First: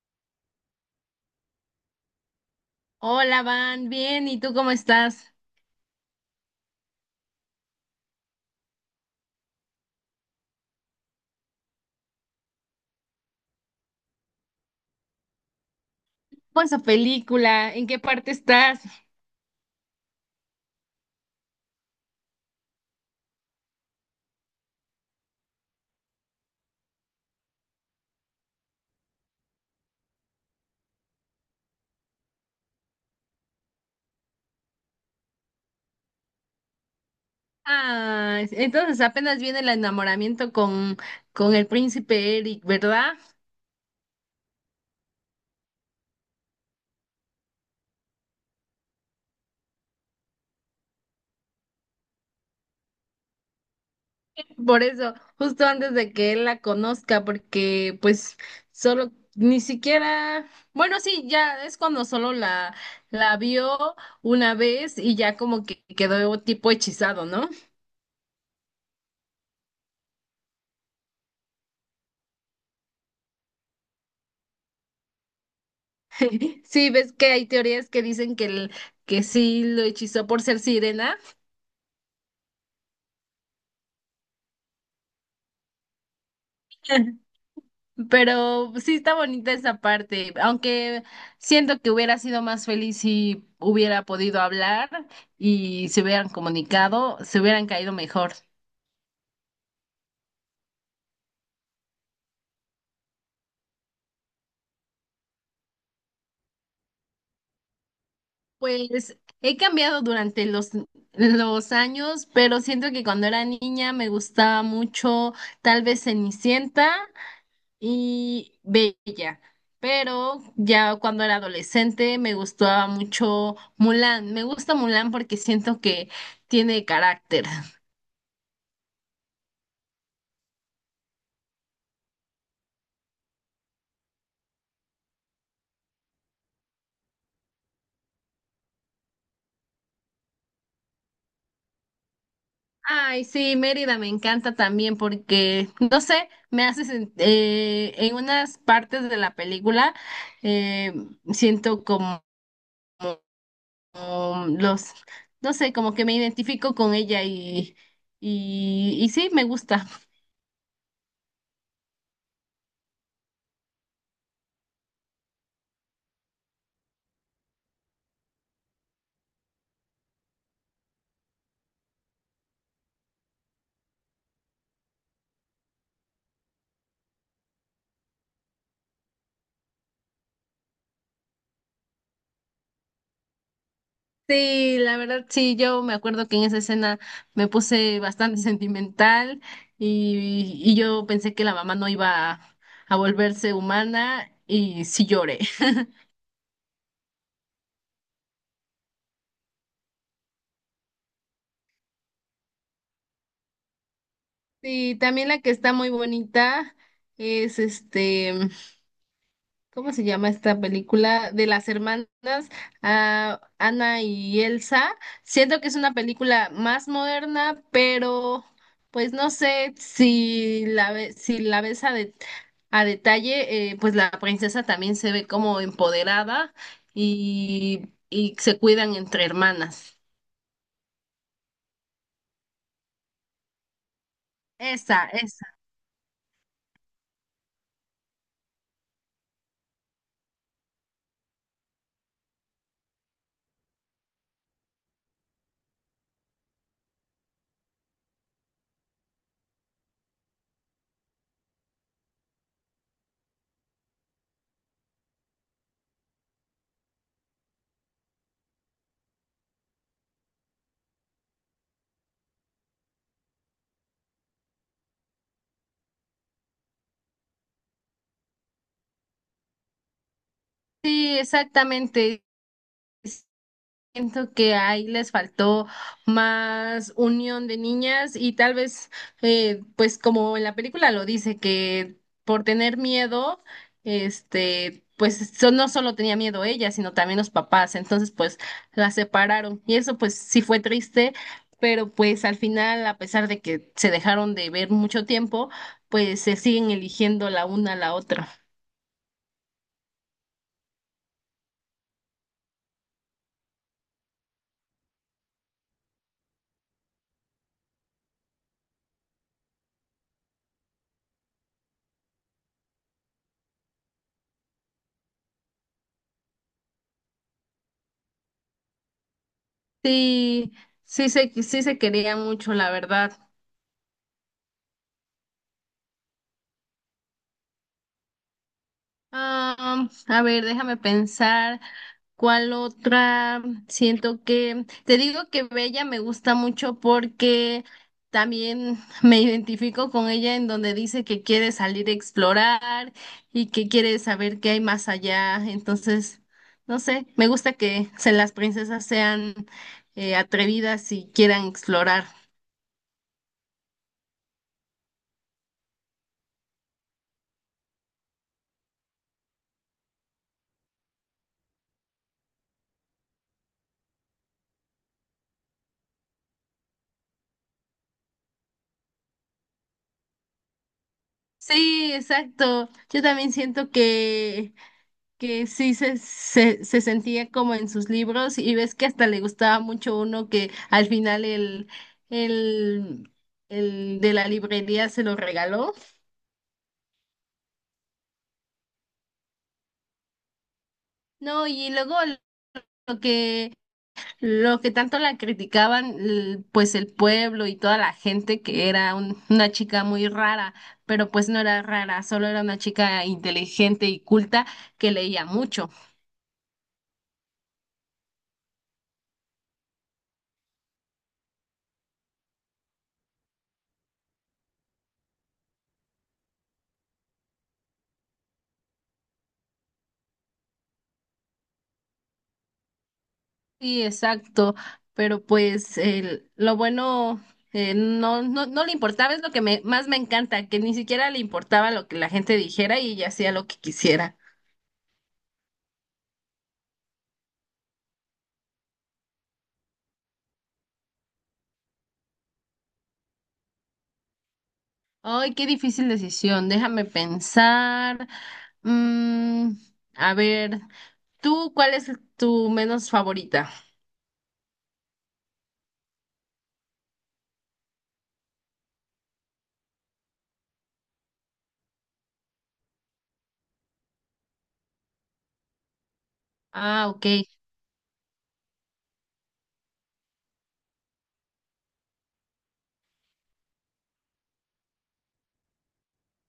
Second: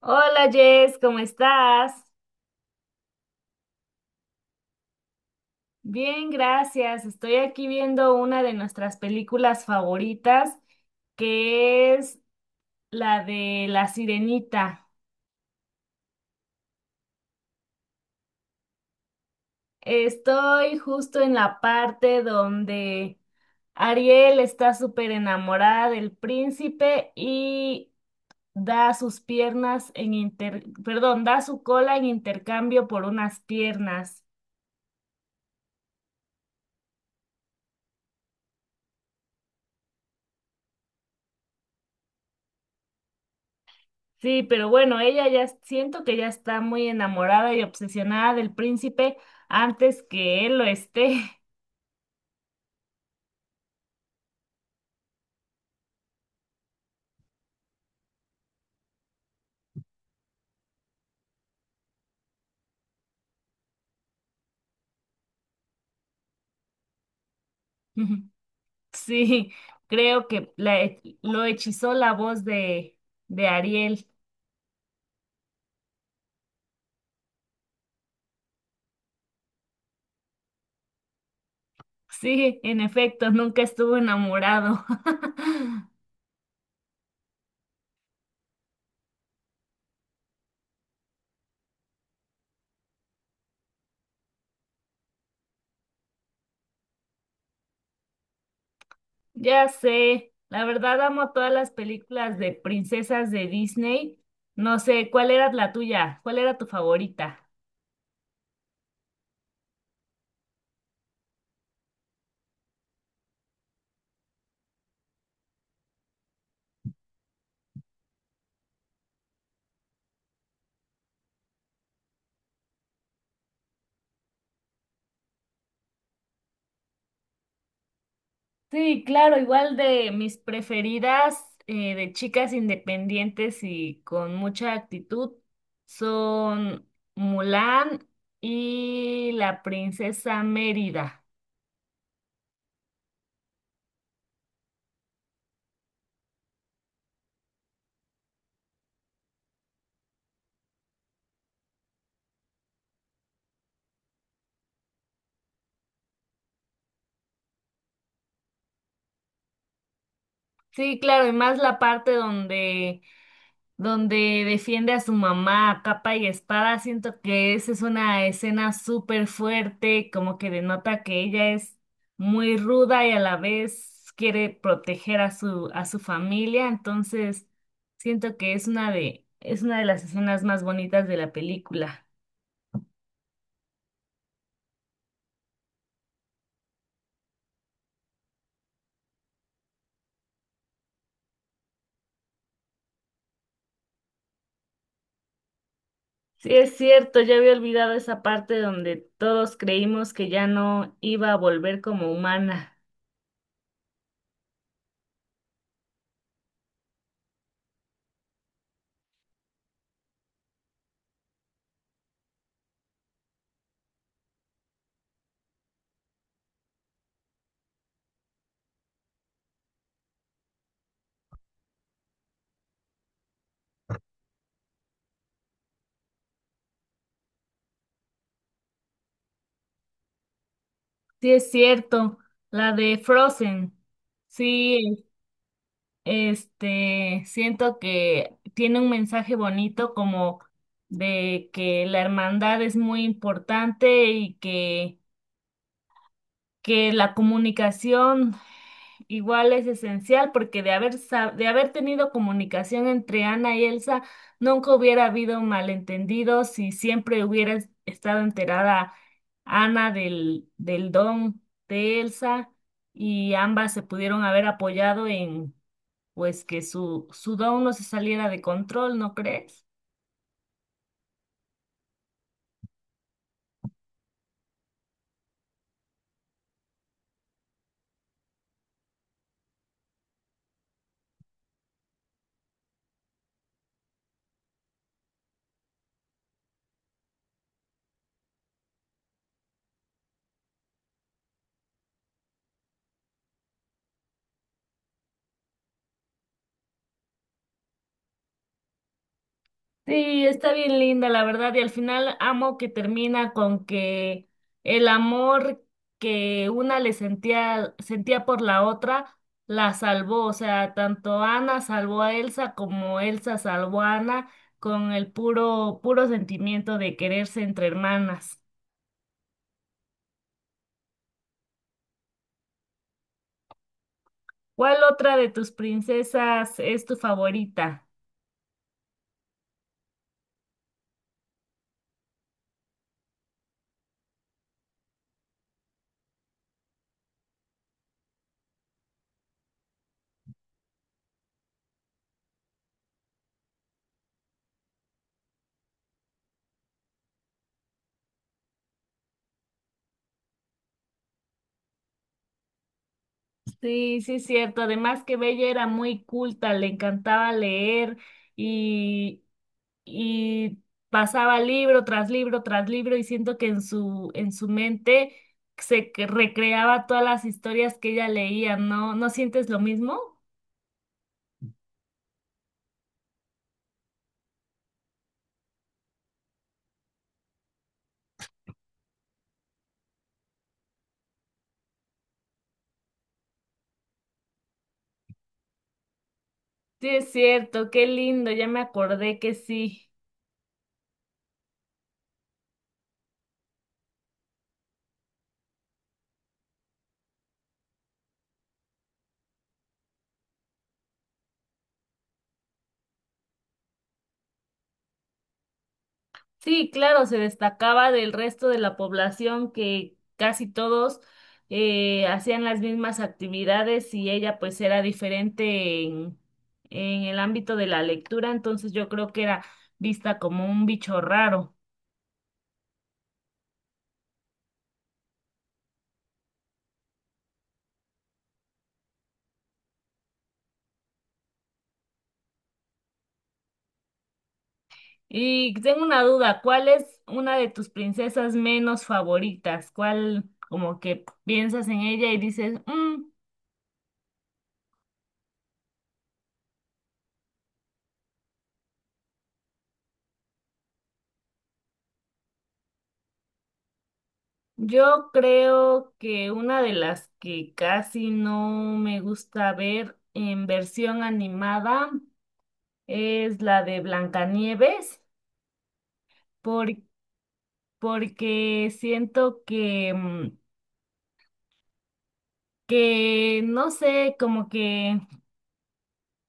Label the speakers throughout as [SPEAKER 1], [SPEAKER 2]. [SPEAKER 1] Hola Jess, ¿cómo estás?
[SPEAKER 2] Hola, Van, bien, ¿y tú cómo estás?
[SPEAKER 1] Bien, gracias. Estoy aquí viendo una de nuestras películas favoritas, que es la de La Sirenita.
[SPEAKER 2] ¿Cómo es esa película? ¿En qué parte estás?
[SPEAKER 1] Estoy justo en la parte donde Ariel está súper enamorada del príncipe y da sus piernas da su cola en intercambio por unas piernas.
[SPEAKER 2] Ah, entonces apenas viene el enamoramiento con el príncipe Eric, ¿verdad?
[SPEAKER 1] Sí, pero bueno, siento que ya está muy enamorada y obsesionada del príncipe antes que él lo esté.
[SPEAKER 2] Por eso, justo antes de que él la conozca, porque pues solo, ni siquiera, bueno, sí, ya es cuando solo la vio una vez y ya como que quedó tipo hechizado, ¿no?
[SPEAKER 1] Sí, creo que lo hechizó la voz de Ariel.
[SPEAKER 2] Sí, ves que hay teorías que dicen que sí lo hechizó por ser sirena.
[SPEAKER 1] Sí, en efecto, nunca estuvo enamorado.
[SPEAKER 2] Pero sí está bonita esa parte, aunque siento que hubiera sido más feliz si hubiera podido hablar y se hubieran comunicado, se hubieran caído mejor.
[SPEAKER 1] Ya sé, la verdad amo todas las películas de princesas de Disney. No sé, ¿cuál era la tuya? ¿Cuál era tu favorita?
[SPEAKER 2] Pues he cambiado durante los años, pero siento que cuando era niña me gustaba mucho tal vez Cenicienta y Bella. Pero ya cuando era adolescente me gustaba mucho Mulan. Me gusta Mulan porque siento que tiene carácter.
[SPEAKER 1] Sí, claro, igual de mis preferidas de chicas independientes y con mucha actitud son Mulan y la princesa Mérida.
[SPEAKER 2] Ay, sí, Mérida me encanta también porque, no sé, me hace en unas partes de la película eh, siento como, como no sé, como que me identifico con ella y sí, me gusta.
[SPEAKER 1] Sí, claro, y más la parte donde defiende a su mamá a capa y espada. Siento que esa es una escena súper fuerte, como que denota que ella es muy ruda y a la vez quiere proteger a a su familia. Entonces, siento que es una de las escenas más bonitas de la película.
[SPEAKER 2] Sí, la verdad, sí, yo me acuerdo que en esa escena me puse bastante sentimental y yo pensé que la mamá no a volverse humana y sí lloré.
[SPEAKER 1] Sí, es cierto, ya había olvidado esa parte donde todos creímos que ya no iba a volver como humana.
[SPEAKER 2] Sí, también la que está muy bonita es este, ¿cómo se llama esta película? De las hermanas, ah, Ana y Elsa. Siento que es una película más moderna, pero pues no sé si si la ves a detalle, pues la princesa también se ve como empoderada y se cuidan entre hermanas.
[SPEAKER 1] Sí, es cierto, la de Frozen. Sí.
[SPEAKER 2] Esa, esa.
[SPEAKER 1] Este, siento que tiene un mensaje bonito como de que la hermandad es muy importante que la comunicación igual es esencial porque de haber tenido comunicación entre Ana y Elsa, nunca hubiera habido malentendidos y siempre hubiera estado enterada Ana del don de Elsa y ambas se pudieron haber apoyado pues que su down no se saliera de control, ¿no crees?
[SPEAKER 2] Sí, exactamente. Siento que ahí les faltó más unión de niñas y tal vez, pues como en la película lo dice, que por tener miedo, pues no solo tenía miedo ella, sino también los papás, entonces pues la separaron y eso pues sí fue triste, pero pues al final, a pesar de que se dejaron de ver mucho tiempo, pues se siguen eligiendo la una a la otra.
[SPEAKER 1] Sí, está bien linda, la verdad, y al final amo que termina con que el amor que una sentía por la otra la salvó, o sea, tanto Ana salvó a Elsa como Elsa salvó a Ana con el puro sentimiento de quererse entre hermanas.
[SPEAKER 2] Sí, sí se quería mucho, la verdad.
[SPEAKER 1] ¿Cuál otra de tus princesas es tu favorita?
[SPEAKER 2] Ah, a ver, déjame pensar cuál otra. Siento que te digo que Bella me gusta mucho porque también me identifico con ella en donde dice que quiere salir a explorar y que quiere saber qué hay más allá. Entonces, no sé, me gusta que las princesas sean atrevidas y quieran explorar.
[SPEAKER 1] Sí, sí, es cierto. Además que Bella era muy culta, le encantaba leer y, y pasaba libro tras libro tras libro y siento que en en su mente recreaba todas las historias que ella leía, ¿no? ¿No sientes lo mismo?
[SPEAKER 2] Sí, exacto. Yo también siento que sí se sentía como en sus libros y ves que hasta le gustaba mucho uno que al final el, el de la librería se lo regaló.
[SPEAKER 1] Sí, es cierto, qué lindo, ya me acordé que sí.
[SPEAKER 2] No, y luego lo que, lo que tanto la criticaban, l- pues el pueblo y toda la gente que era una chica muy rara, pero pues no era rara, solo era una chica inteligente y culta que leía mucho.
[SPEAKER 1] Sí, claro, se destacaba del resto de la población que casi todos hacían las mismas actividades y ella pues era diferente en el ámbito de la lectura, entonces yo creo que era vista como un bicho raro.
[SPEAKER 2] Sí, exacto, pero pues el, lo bueno no, no, no le importaba, es lo que me, más me encanta, que ni siquiera le importaba lo que la gente dijera y ella hacía lo que quisiera.
[SPEAKER 1] Y tengo una duda, ¿cuál es una de tus princesas menos favoritas? ¿Cuál como que piensas en ella y dices, "Mm?
[SPEAKER 2] Ay, qué difícil decisión, déjame pensar. Mm, a ver, ¿tú cuál es tu menos favorita?
[SPEAKER 1] Yo creo que una de las que casi no me gusta ver en versión animada es la de Blancanieves, por-
[SPEAKER 2] Ah, ok.
[SPEAKER 1] porque siento que, mm, que no sé, como que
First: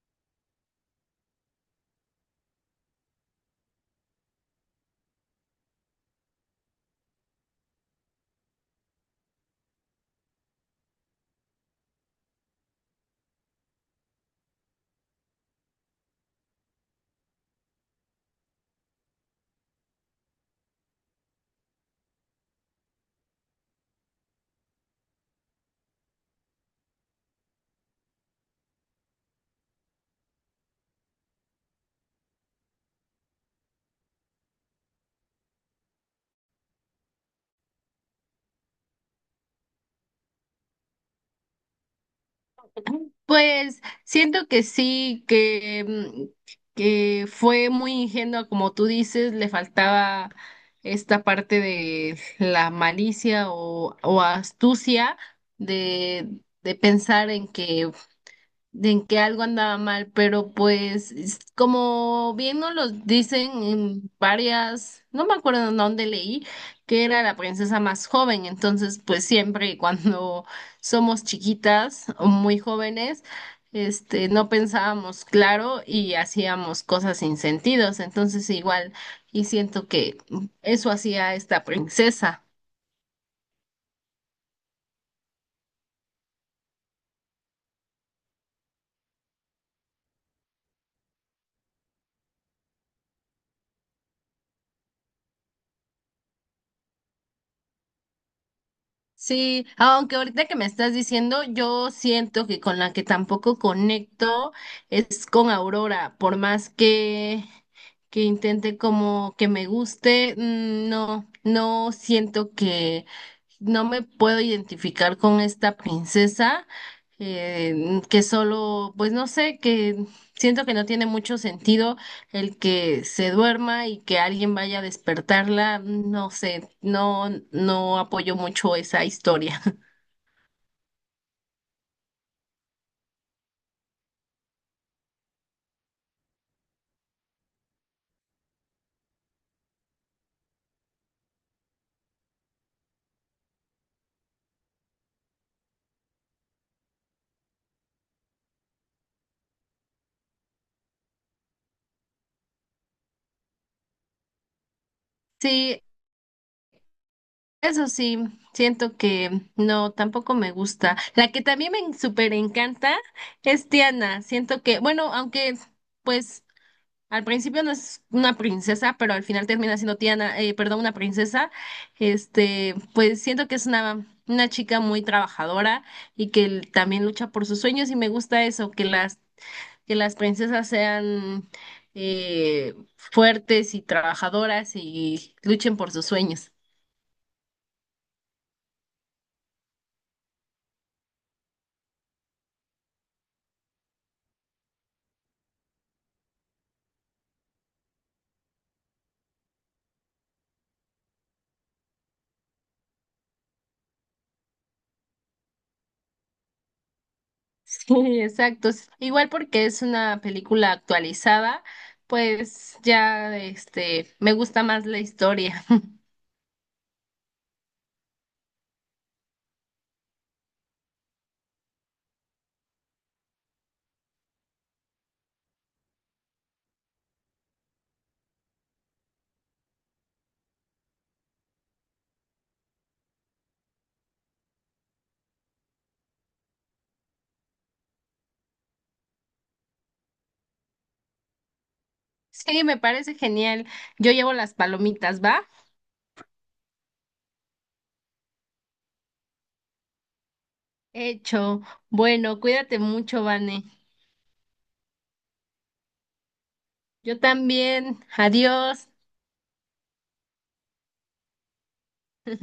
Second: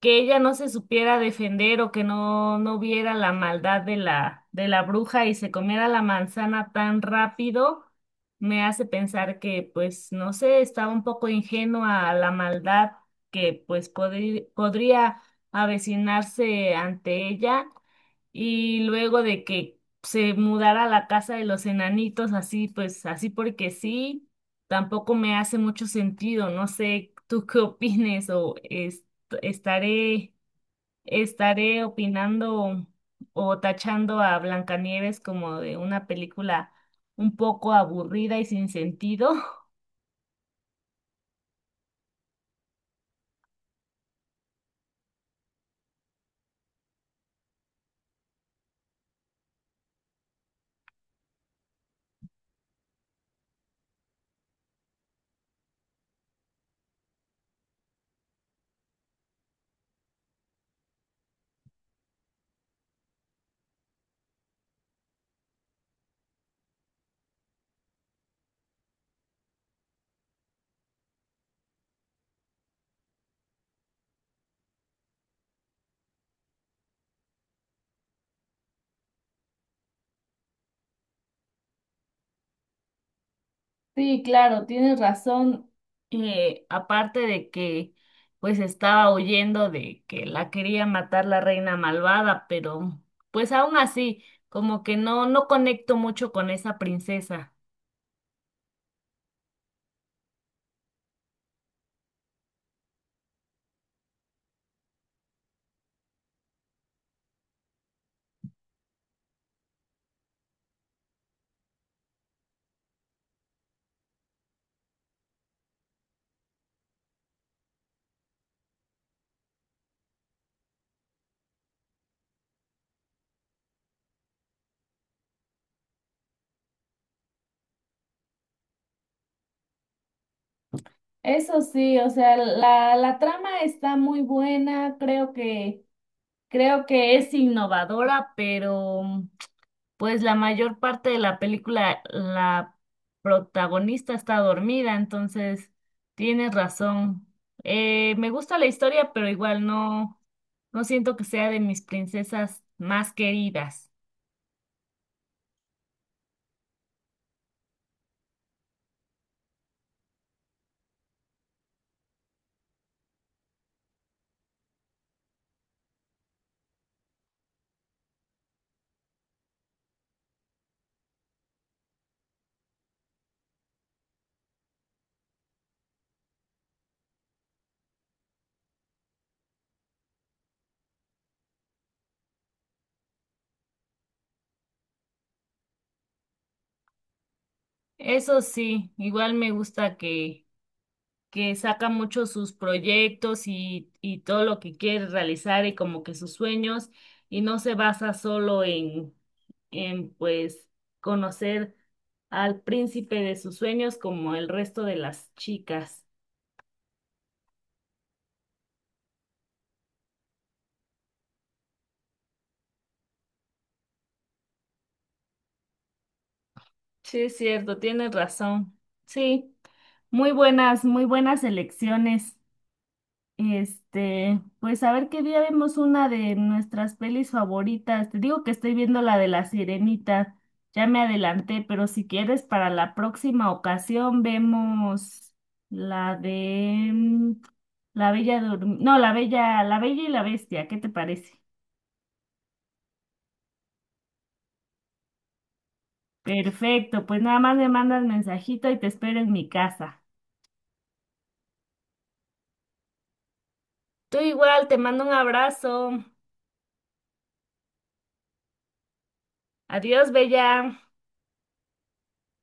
[SPEAKER 1] ella no se supiera defender o que no viera la maldad de de la bruja y se comiera la manzana tan rápido, me hace pensar que, pues, no sé, estaba un poco ingenua a la maldad que, pues, podría avecinarse ante ella y luego de que se mudara a la casa de los enanitos, así pues, así porque sí, tampoco me hace mucho sentido. No sé, tú qué opines o estaré, estaré opinando o tachando a Blancanieves como de una película un poco aburrida y sin sentido.
[SPEAKER 2] Pues siento que sí, que fue muy ingenua, como tú dices, le faltaba esta parte de la malicia o astucia de, de pensar en que de en que algo andaba mal, pero pues como bien nos lo dicen en varias, no me acuerdo en dónde leí, que era la princesa más joven, entonces pues siempre cuando somos chiquitas o muy jóvenes, no pensábamos claro y hacíamos cosas sin sentidos, entonces igual y siento que eso hacía esta princesa.
[SPEAKER 1] Sí, claro, tienes razón. Aparte de que pues estaba huyendo de que la quería matar la reina malvada, pero pues aún así, como que no, no conecto mucho con esa princesa.
[SPEAKER 2] Sí, aunque ahorita que me estás diciendo, yo siento que con la que tampoco conecto es con Aurora, por más que intente como que me guste, mm, no, no siento que, no me puedo identificar con esta princesa que solo, pues no sé, que siento que no tiene mucho sentido el que se duerma y que alguien vaya a despertarla, no sé, no, no apoyo mucho esa historia.
[SPEAKER 1] Eso sí, o sea, la trama está muy buena, creo que... Creo que es innovadora, pero pues la mayor parte de la película, la protagonista está dormida, entonces tienes razón. Me gusta la historia, pero igual no siento que sea de mis princesas más queridas.
[SPEAKER 2] Sí, eso sí, siento que no, tampoco me gusta. La que también me súper encanta es Tiana, siento que, bueno, aunque... Pues al principio no es una princesa, pero al final termina siendo Tiana, perdón, una princesa. Este, pues siento que es una chica muy trabajadora y que l- también lucha por sus sueños y me gusta eso, que las princesas sean fuertes y trabajadoras y luchen por sus sueños.
[SPEAKER 1] Eso sí, igual me gusta que saca mucho sus proyectos y todo lo que quiere realizar y como que sus sueños y no se basa solo en pues conocer al príncipe de sus sueños como el resto de las chicas.
[SPEAKER 2] Sí, exacto. S- Igual porque es una película actualizada, pues ya este, me gusta más la historia.
[SPEAKER 1] Sí, es cierto, tienes razón. Sí, muy buenas elecciones. Este, pues a ver qué día vemos una de nuestras pelis favoritas. Te digo que estoy viendo la de La Sirenita. Ya me adelanté, pero si quieres, para la próxima ocasión vemos la de mm, No, la Bella y la Bestia. ¿Qué te parece?
[SPEAKER 2] Sí, me parece genial. Yo llevo las palomitas, ¿va?
[SPEAKER 1] Perfecto, pues nada más me mandas mensajito y te espero en mi casa.
[SPEAKER 2] Hecho. Bueno, cuídate mucho, Vane.
[SPEAKER 1] Tú igual, te mando un abrazo.
[SPEAKER 2] Yo también. Adiós.
[SPEAKER 1] Adiós, Bella.